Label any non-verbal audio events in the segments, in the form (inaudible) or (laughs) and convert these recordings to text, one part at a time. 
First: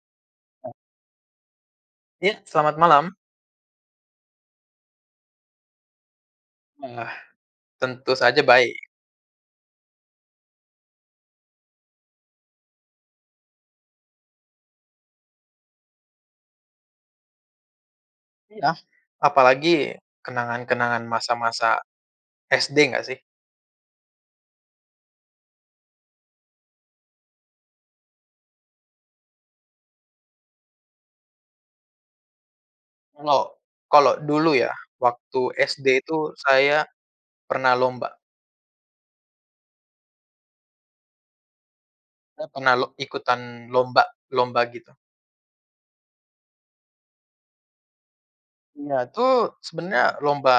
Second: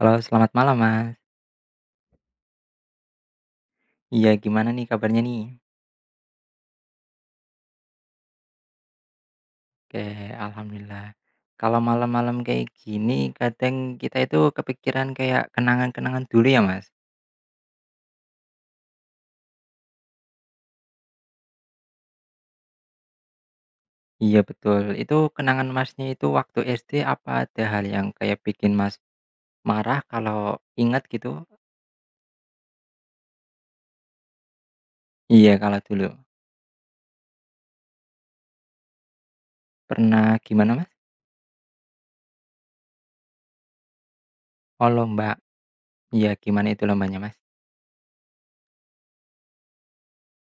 Halo, selamat malam, Mas. Iya, selamat malam. Iya, gimana nih kabarnya nih? Wah, tentu saja baik. Oke, alhamdulillah. Kalau malam-malam kayak gini kadang kita itu kepikiran kayak kenangan-kenangan dulu ya, Mas? Iya. Apalagi kenangan-kenangan masa-masa SD nggak sih? Iya, betul. Itu kenangan Masnya itu waktu SD apa ada hal yang kayak bikin Mas marah kalau ingat gitu? Kalau kalau dulu ya, waktu Iya, kalau SD dulu. itu saya pernah lomba. Pernah gimana, Mas? Apa? Pernah lo Ikutan lomba lomba Oh, gitu. lomba. Iya, gimana itu lombanya, Mas? Iya, itu sebenarnya lomba,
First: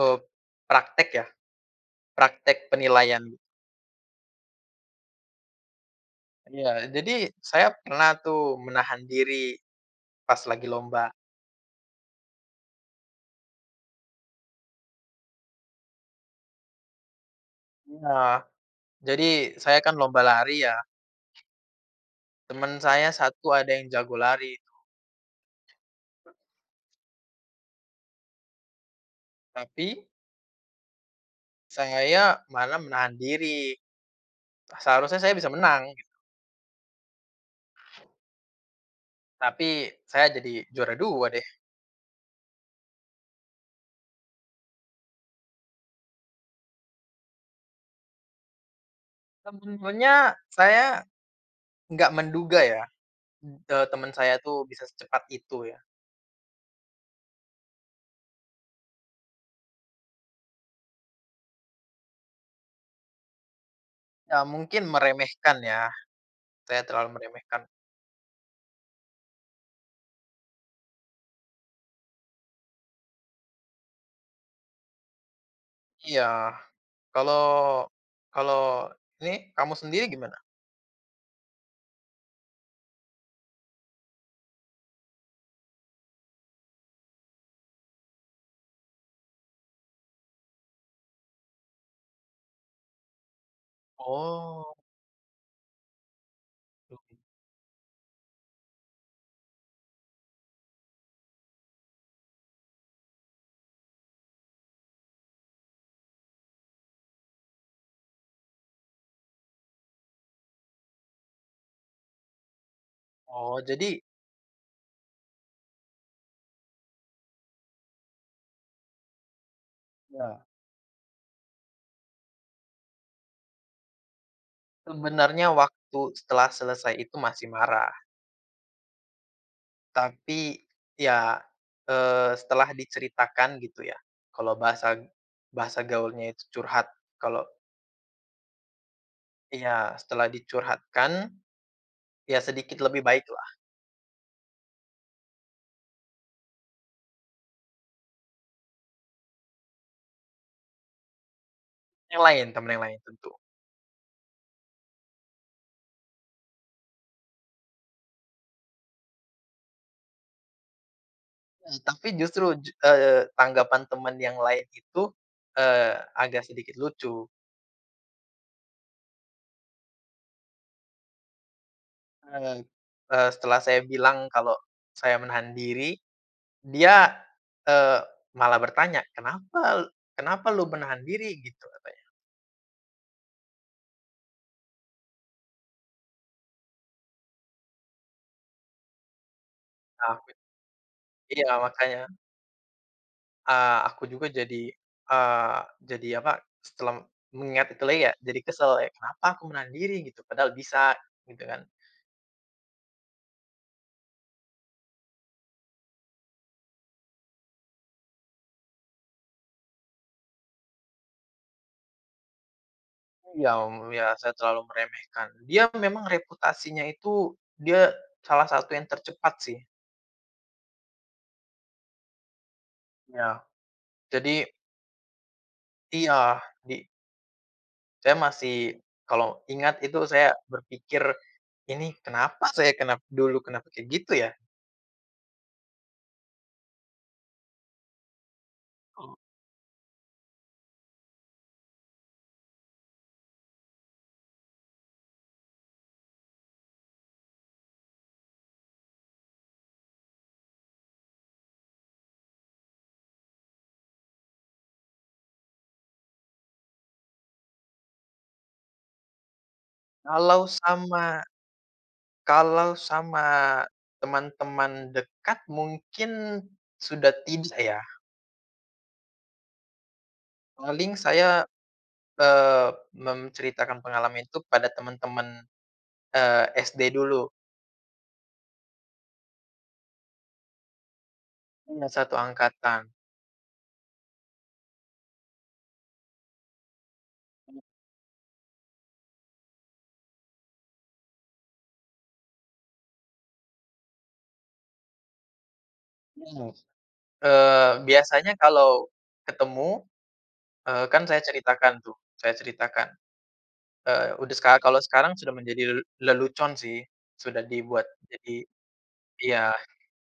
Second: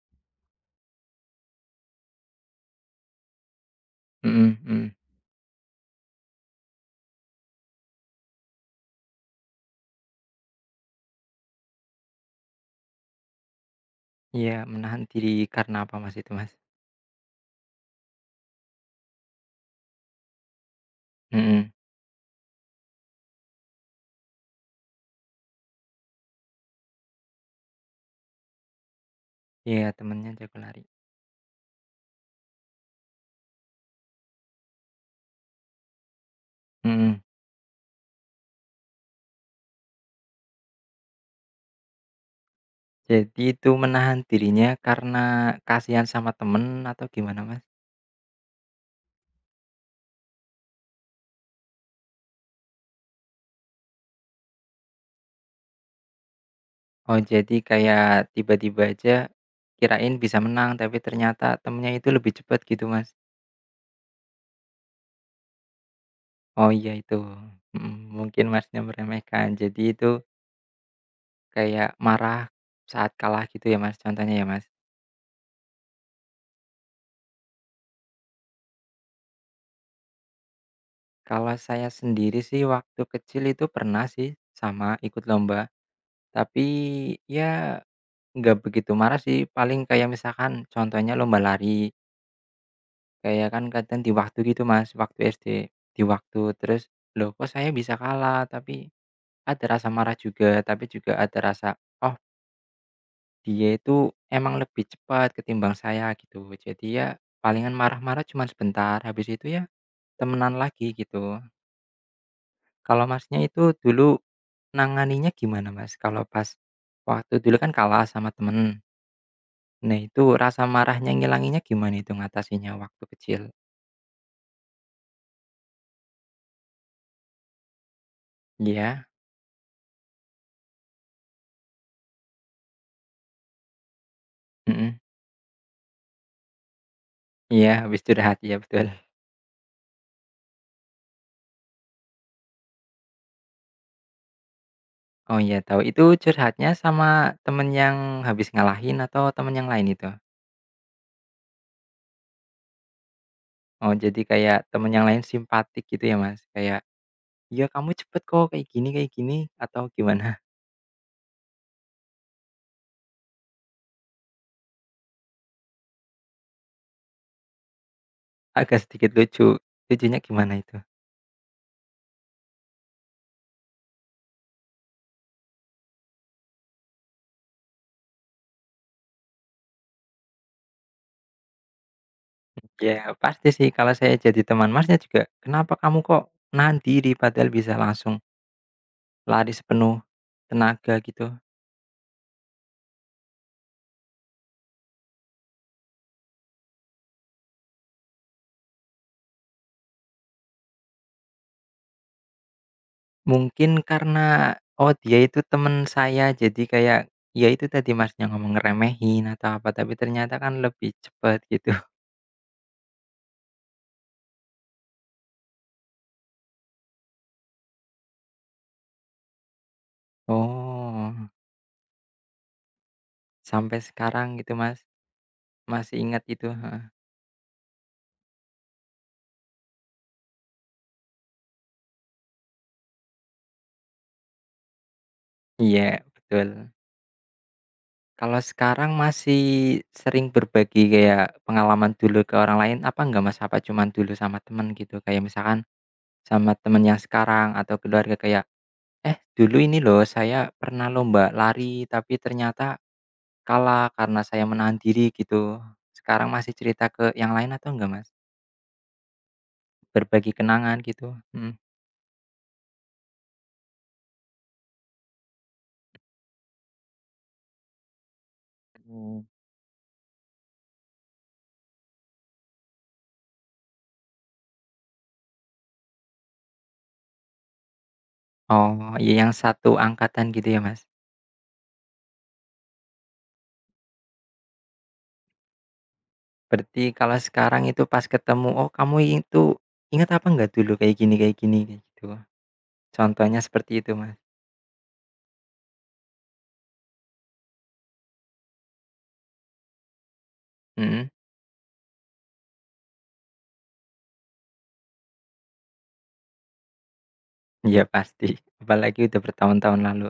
eee, praktek ya, praktek penilaian. Mhm, mhm. Iya, jadi saya pernah tuh menahan diri pas lagi lomba. Iya, menahan diri karena apa, Mas, itu, Mas? Iya. Nah, jadi saya kan lomba lari ya, Mhm. teman saya satu ada yang jago lari. Iya, Tapi, temennya jago lari. saya malah menahan diri. Seharusnya saya bisa menang, gitu. Mhm. Tapi saya jadi juara 2 deh. Jadi itu menahan dirinya karena kasihan sama temen atau gimana, Mas? Sebenarnya saya nggak menduga ya, teman saya tuh bisa secepat itu ya. Oh, jadi kayak tiba-tiba aja kirain bisa menang, tapi ternyata temennya itu lebih cepat gitu, Mas? Ya mungkin meremehkan ya, Oh, saya iya terlalu itu, meremehkan. mhm, mungkin Masnya meremehkan. Jadi itu kayak marah saat kalah gitu ya, Mas, contohnya ya, Mas? Iya. Kalau kalau ini kamu sendiri gimana? Kalau saya sendiri sih waktu kecil itu pernah sih sama ikut lomba, tapi ya nggak begitu marah sih, paling kayak misalkan contohnya lomba lari. Kayak kan kadang di waktu gitu Oh, Mas, waktu SD, di waktu, terus, gitu. "Loh kok saya bisa kalah?" Tapi ada rasa marah juga, tapi juga ada rasa, "Oh dia itu emang lebih cepat ketimbang saya," gitu. Jadi ya palingan marah-marah cuman sebentar, habis itu ya temenan lagi gitu. Kalau Masnya itu Oh jadi, dulu nanganinya gimana Mas, kalau pas waktu dulu kan kalah sama temen, nah itu ya, rasa marahnya ngilanginya gimana itu ngatasinnya waktu kecil? sebenarnya waktu setelah selesai itu masih marah? Iya, Tapi ya, setelah diceritakan gitu ya, kalau mhm, bahasa bahasa gaulnya itu curhat. Kalau iya habis curhat, iya betul. ya setelah dicurhatkan, ya sedikit lebih baik lah. Oh iya tahu, itu curhatnya sama temen yang habis ngalahin atau temen yang lain itu? Yang lain, teman yang lain tentu. Oh jadi kayak temen yang lain simpatik gitu ya Mas, kayak, ya kamu cepet kok kayak gini," atau gimana? Tapi justru tanggapan teman yang lain itu, agak sedikit lucu. (laughs) Agak sedikit lucu, lucunya gimana itu? Eee eee, setelah saya bilang kalau saya menahan diri, dia, eee, malah bertanya, "Kenapa kenapa lu menahan diri?" Gitu katanya. Ya pasti sih kalau saya jadi teman Masnya juga, "Kenapa kamu kok nahan diri padahal bisa langsung lari sepenuh Nah, aku, tenaga," gitu. iya, makanya, aku juga jadi, eee, jadi apa, setelah mengingat itu lagi ya, jadi kesel ya, "Kenapa aku menahan diri?" gitu, padahal bisa gitu kan. Mungkin karena, oh dia itu temen saya jadi kayak, ya itu tadi Mas yang ngomong ngeremehin atau apa, tapi ternyata kan lebih cepet gitu. Ya, ya saya terlalu meremehkan. Dia memang reputasinya itu dia salah satu yang tercepat sih. Oh, Ya. sampai sekarang Jadi gitu Mas, masih ingat iya, itu, di heeh. saya masih, kalau ingat itu saya berpikir, "Ini kenapa saya dulu kenapa kayak gitu ya?" Iya, betul. Kalau sekarang masih sering berbagi kayak pengalaman dulu ke orang lain apa enggak Mas? Apa cuman dulu sama temen gitu? Kayak misalkan sama temen yang sekarang atau keluarga kayak, "Eh dulu ini loh saya pernah lomba lari tapi ternyata" kalah karena saya menahan diri gitu. Sekarang masih cerita ke yang lain atau enggak, Mas? Berbagi Kalau kenangan gitu? sama Mhm. Kalau sama teman-teman dekat mungkin sudah tidak ya. Mhm. Paling saya, eee, menceritakan pengalaman itu pada teman-teman, SD dulu, Oh, iya yang satu angkatan gitu ya, Mas? iya satu angkatan. Berarti kalau sekarang itu pas ketemu, "Oh, kamu itu ingat apa enggak dulu kayak gini kayak gini?" Kayak gitu. Contohnya seperti itu, Mas. Mhm, biasanya kalau ketemu, kan Mhm. saya ceritakan tuh, saya ceritakan, udah sekarang, kalau sekarang sudah menjadi lelucon sih, sudah Iya dibuat pasti, jadi. (laughs) apalagi udah Iya, bertahun-tahun lalu.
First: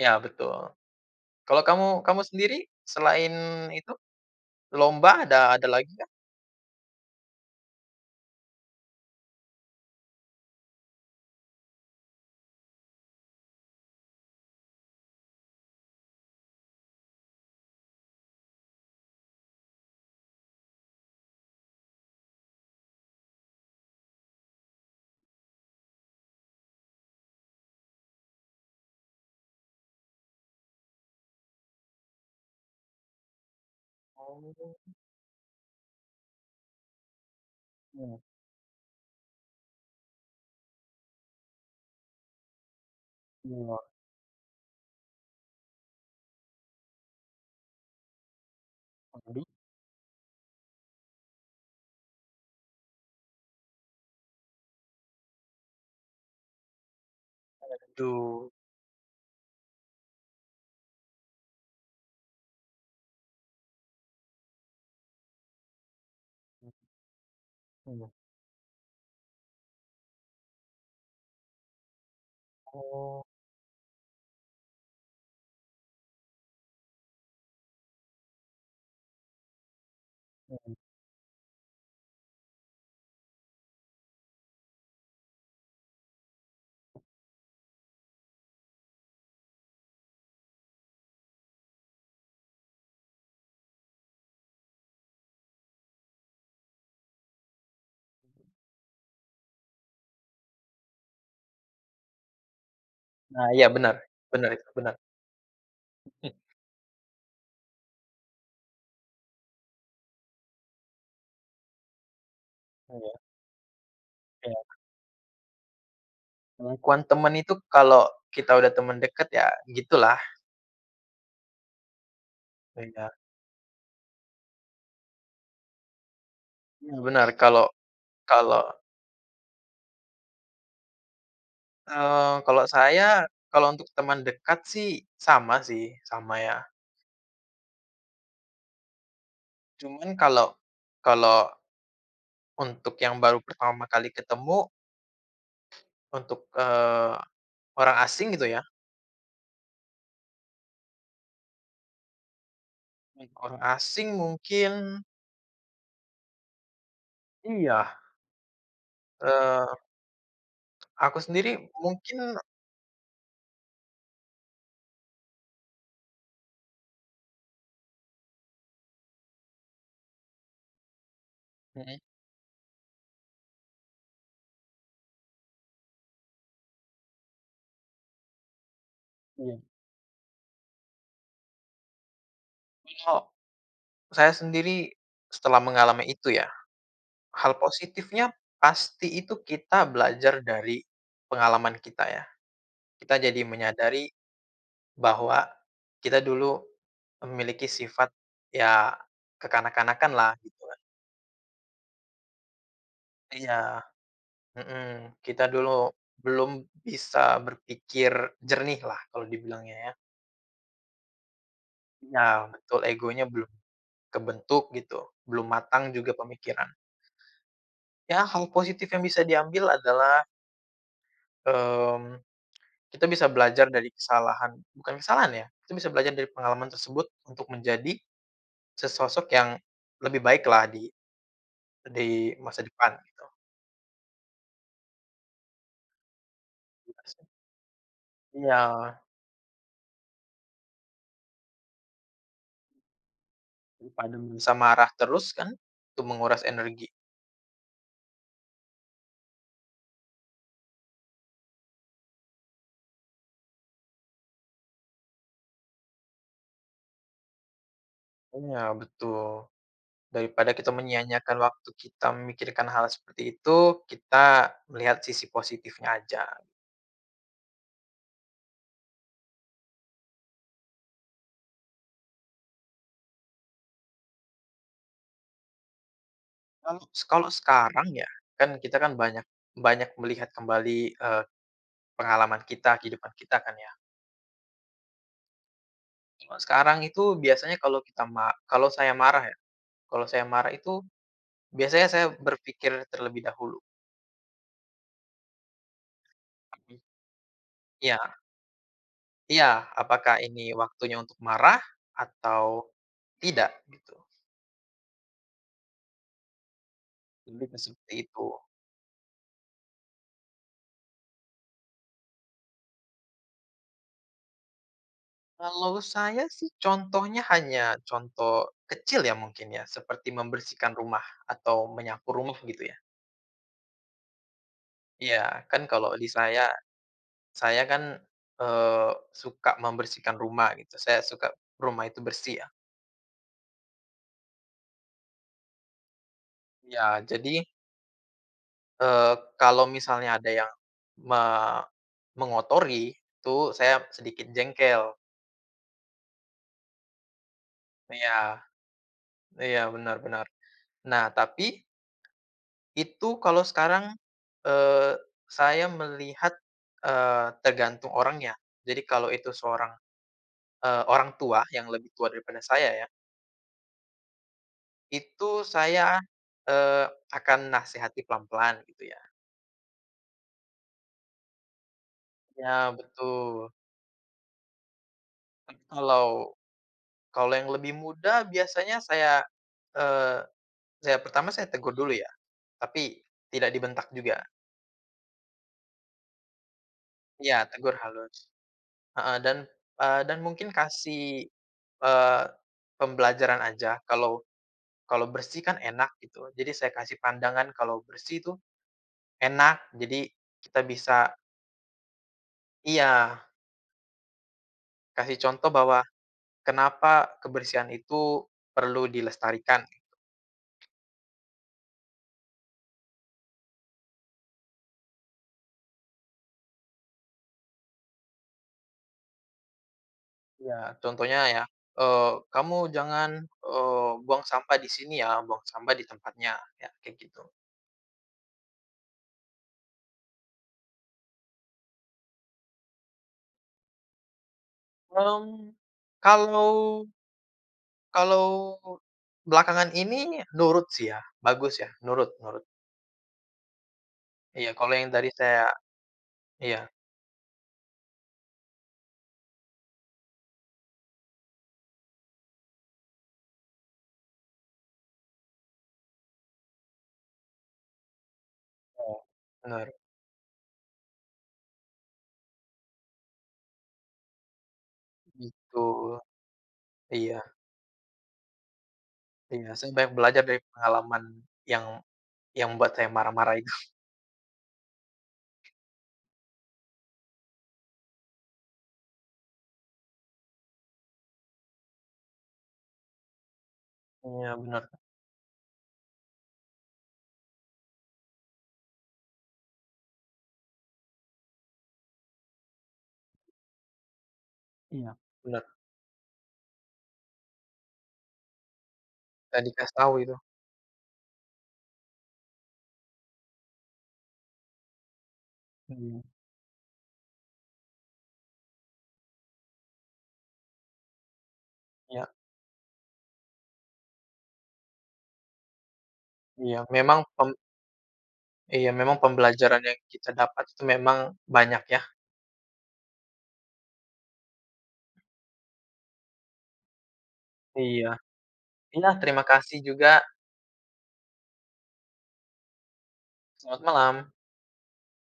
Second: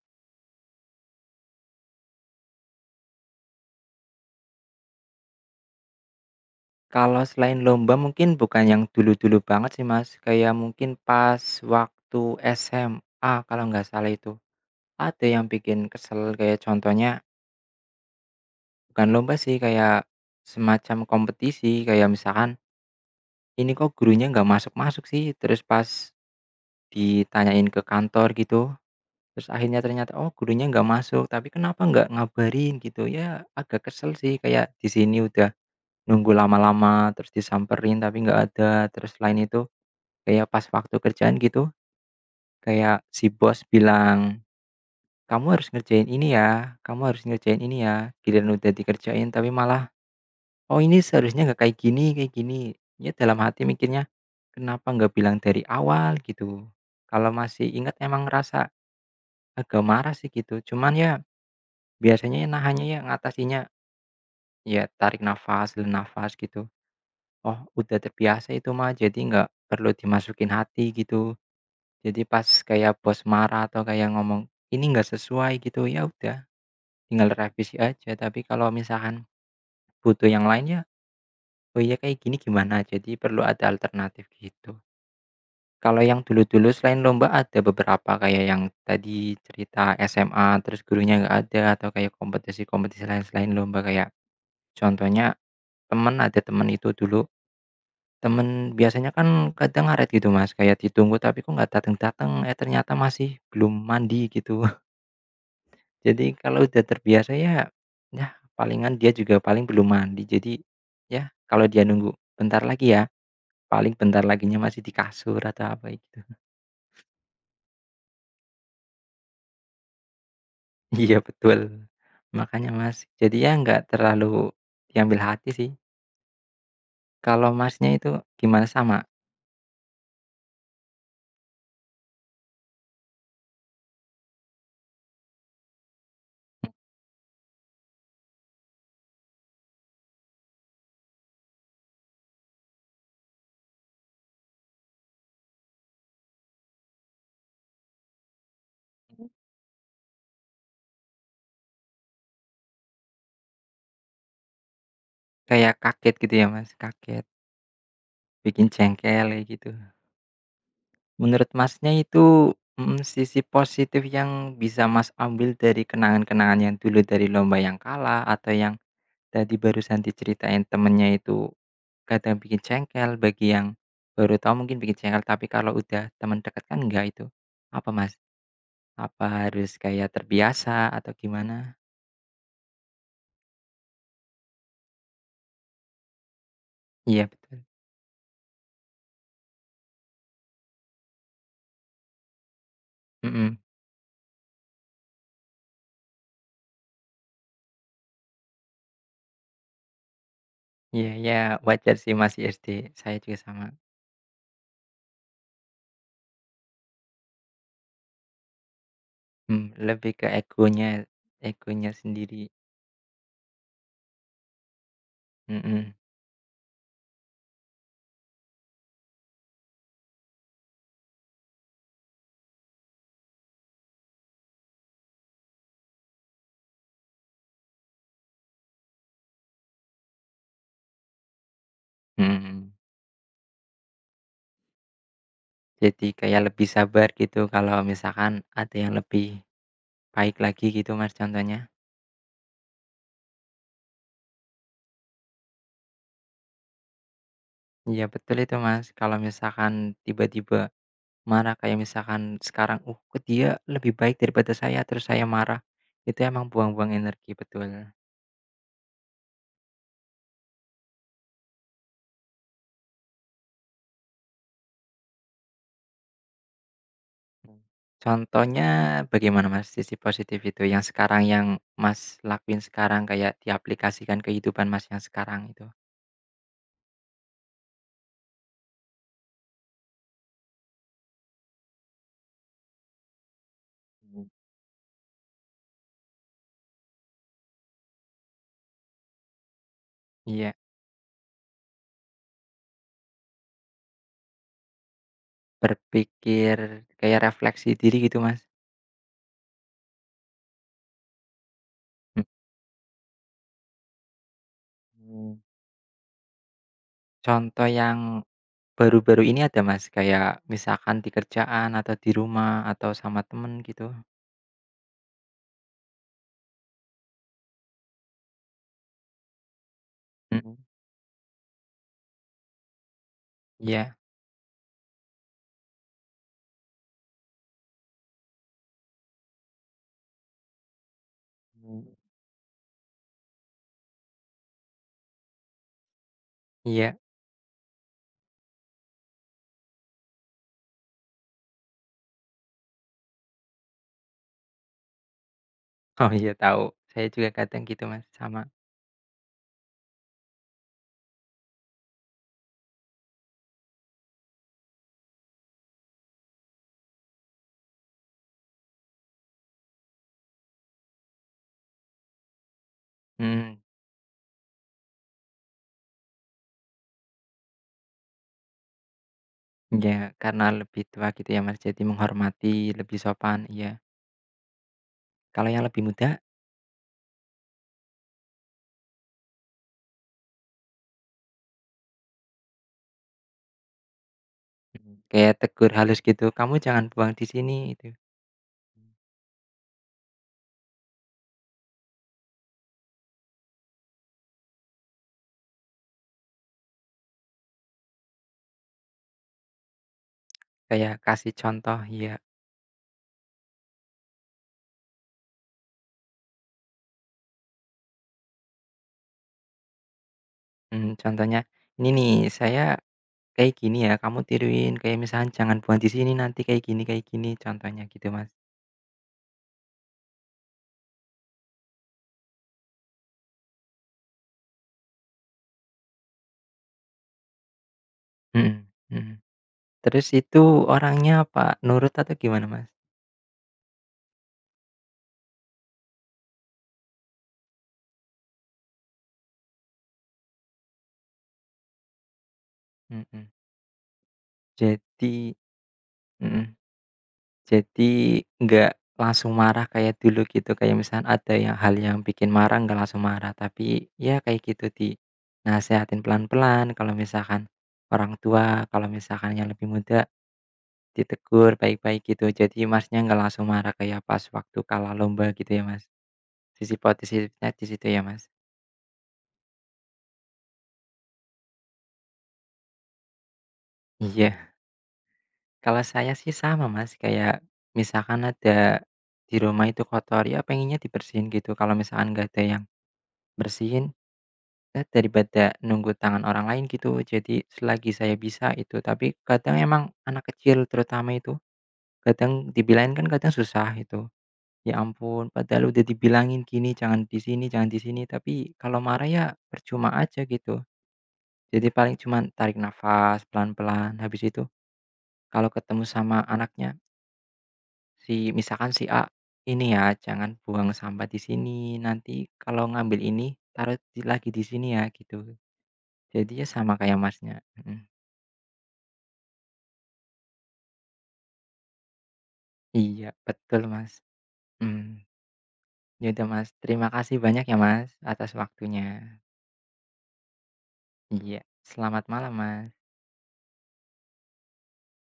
iya betul. Kalau kamu kamu sendiri selain itu, lomba ada lagi? Kalau selain lomba mungkin bukan yang dulu-dulu banget sih, Mas, kayak mungkin pas waktu SMA kalau nggak salah itu. Ada yang bikin kesel kayak contohnya bukan lomba sih, kayak semacam kompetisi, kayak misalkan, "Ini kok gurunya nggak masuk-masuk sih?" Terus pas ditanyain ke kantor gitu, terus akhirnya ternyata, "Oh gurunya nggak masuk, tapi kenapa nggak ngabarin?" Gitu. Ya agak kesel sih, Oh, kayak gitu. di sini udah nunggu lama-lama, terus disamperin tapi nggak ada. Terus selain itu kayak pas waktu kerjaan gitu, kayak si bos bilang, "Kamu harus ngerjain ini ya, kamu harus ngerjain ini ya." Giliran udah dikerjain Waduh, tapi malah oh ini seharusnya nggak kayak gini kayak gini. Ya dalam hati mikirnya, kenapa nggak bilang dari awal gitu. Kalau masih ingat emang tuh. ngerasa agak marah sih gitu. Cuman ya biasanya ya nahannya ya ngatasinnya ya tarik nafas, dalam nafas gitu. Oh udah Mhm. terbiasa itu mah jadi nggak perlu dimasukin hati gitu. Jadi pas kayak bos Oh, marah atau kayak ngomong, "Ini nggak sesuai," gitu, ya udah tinggal revisi aja. Tapi kalau misalkan butuh yang lain mhm. ya, "Oh iya kayak gini gimana?" Jadi perlu ada alternatif gitu. Kalau yang dulu-dulu selain lomba ada beberapa kayak yang tadi cerita SMA, terus gurunya nggak ada atau kayak kompetisi-kompetisi lain selain lomba kayak contohnya temen, ada temen itu dulu, temen biasanya kan kadang ngaret gitu Mas, kayak ditunggu tapi kok nggak datang-datang eh ternyata masih Nah, iya belum benar mandi benar gitu. itu, (laughs) benar. Mhm. Jadi kalau udah terbiasa ya, ya palingan dia juga paling belum mandi jadi, ya kalau dia nunggu bentar lagi ya, Iya, paling bentar laginya iya. masih di kasur atau apa gitu. Pengakuan teman itu kalau kita udah teman dekat ya gitulah. Iya betul, makanya Mas, Iya, jadi ya nggak terlalu diambil hati sih, iya benar. kalau Kalau Masnya itu kalau, gimana sama? eee, kalau saya, kalau untuk teman dekat sih, sama ya. Cuman kalau kalau untuk yang baru pertama kali ketemu, untuk, orang asing gitu ya, orang asing mungkin Kayak kaget gitu ya Mas, kaget, iya, bikin jengkel kayak gitu. eee. Aku Menurut sendiri Masnya mungkin. itu, mhm, sisi positif yang bisa Mas ambil dari kenangan-kenangan yang dulu dari lomba yang kalah atau yang tadi barusan diceritain temennya itu Mhm, kadang bikin jengkel, bagi yang baru tahu mungkin bikin jengkel, tapi kalau udah teman dekat kan enggak itu, apa Mas? Apa iya, harus kayak terbiasa atau gimana? kalau saya sendiri setelah mengalami itu ya, Iya hal betul, positifnya pasti itu kita belajar dari pengalaman kita ya. Kita jadi mhm, menyadari bahwa kita dulu memiliki sifat ya kekanak-kanakan lah gitu kan. iya iya wajar sih masih SD, saya juga sama, Iya, mhm, kita dulu belum bisa berpikir jernih lah kalau dibilangnya ya. lebih ke egonya egonya Iya sendiri, betul, egonya belum kebentuk gitu, belum matang mhm juga pemikiran. Ya, hal positif yang bisa diambil adalah, mmm, kita bisa belajar dari kesalahan bukan kesalahan ya, kita bisa belajar dari pengalaman tersebut untuk menjadi sesosok yang lebih baik lah di masa mhm. depan gitu. Jadi kayak lebih sabar gitu kalau misalkan Iya, ada yang lebih baik lagi gitu Mas contohnya. daripada bisa marah terus kan, itu menguras energi. Iya betul itu Mas, kalau misalkan tiba-tiba marah kayak misalkan sekarang, kok dia lebih baik daripada saya?" Terus saya marah, itu emang buang-buang energi, betul. Iya, betul. Daripada kita menyia-nyiakan waktu kita memikirkan hal seperti itu, kita melihat sisi positifnya aja. Mmm, contohnya bagaimana, Mas, sisi positif itu yang sekarang yang Mas lakuin sekarang kayak diaplikasikan kehidupan Mas yang sekarang itu? Kalau kalau sekarang ya, kan kita kan banyak banyak melihat kembali, pengalaman kita, kehidupan kita kan ya. Mhm. Kalau sekarang itu biasanya kalau kita ma kalau saya marah ya, kalau saya marah Iya, itu biasanya saya berpikir terlebih dahulu. berpikir kayak refleksi diri Iya gitu, Mas. iya, apakah ini waktunya untuk marah Mhm. atau tidak gitu, Mmm. lebih ke Contoh seperti yang itu. baru-baru ini ada, Mas, kayak misalkan di kerjaan atau di rumah atau sama temen gitu? Kalau saya sih contohnya hanya contoh kecil ya mungkin ya, seperti Mhm, mhm, membersihkan rumah atau menyapu rumah gitu ya. iya. Iya, kan kalau di saya kan, suka membersihkan rumah gitu, saya suka rumah Mmm. itu bersih ya. Iya. Ya jadi, kalau misalnya ada yang me mengotori itu saya sedikit jengkel. Oh, iya tahu. Saya juga kadang gitu, Mas, sama. Ya, iya, benar benar. Nah tapi itu kalau sekarang, eee, saya melihat, tergantung orangnya. Jadi kalau itu seorang, orang tua yang lebih tua daripada saya ya, Mhm. itu saya, eee, akan nasihati pelan-pelan gitu ya. Ya, karena lebih tua gitu ya, Mas, jadi menghormati, Ya, lebih sopan, betul. iya. Kalau yang lebih muda, Kalau kalau yang lebih muda biasanya saya, eh saya pertama saya tegur dulu ya, tapi tidak dibentak juga. mhm, kayak tegur halus gitu, "Kamu jangan buang di Ya sini," tegur itu. halus. Heeh, dan, dan mungkin kasih, eee, pembelajaran aja, kalau kalau bersih kan enak gitu. Jadi saya kasih pandangan kalau bersih itu enak, jadi kita Kayak bisa. kasih contoh iya, Iya, kasih contoh bahwa kenapa kebersihan itu perlu dilestarikan. Contohnya, "Ini nih, saya kayak gini ya, kamu tiruin, kayak misalkan jangan buang di sini nanti kayak gini," contohnya gitu, Mas. Iya, contohnya ya, eee, "Kamu jangan, eee, buang sampah di sini ya, buang sampah di tempatnya." Ya, kayak gitu. Mhm mhm. Terus itu orangnya apa, nurut atau gimana, Mas? Mmm, kalau kalau belakangan ini nurut sih ya, bagus ya, nurut nurut. Mhm. Iya, kalau yang dari Jadi saya mhm. iya, Jadi, nggak langsung marah kayak dulu gitu, kayak misalnya ada yang hal yang bikin marah, nggak langsung marah, tapi ya kayak gitu dinasehatin pelan-pelan, kalau misalkan orang tua, kalau iya, misalkan yang lebih bener, muda ditegur baik-baik gitu. Jadi Masnya nggak langsung marah kayak pas waktu kalah lomba gitu gitu. ya, Mas? Sisi Iya, positifnya di situ ya, Mas? iya, saya banyak belajar dari pengalaman yang yang membuat saya marah-marah itu. Iya. Kalau saya sih sama, Mas, kayak misalkan ada di rumah itu kotor, ya pengennya dibersihin gitu, kalau misalkan nggak ada yang bersihin Iya, benar. ya, daripada nunggu tangan orang lain gitu, jadi selagi saya bisa itu, tapi kadang emang anak kecil terutama itu, kadang dibilangin kan kadang susah itu. Ya Iya, ampun, benar padahal udah dibilangin gini, "Jangan di sini jangan di sini," tapi kalau marah ya tadi dikasih tahu percuma itu. aja gitu. Jadi paling cuman tarik nafas pelan-pelan, habis itu kalau ketemu Mhm, sama anaknya, si misalkan si A, "Ini ya jangan buang sampah di sini, iya, nanti kalau ngambil ini taruh di lagi di sini ya," gitu. Jadi ya iya, sama kayak memang. Masnya, mhm. Iya, memang pembelajaran yang kita dapat itu memang banyak ya. Iya, betul, Mas. Mmm, ya udah, Mas, terima kasih banyak ya, Mas, Iya. atas waktunya. Iya, terima kasih juga. Iya, selamat malam, Mas. Selamat malam.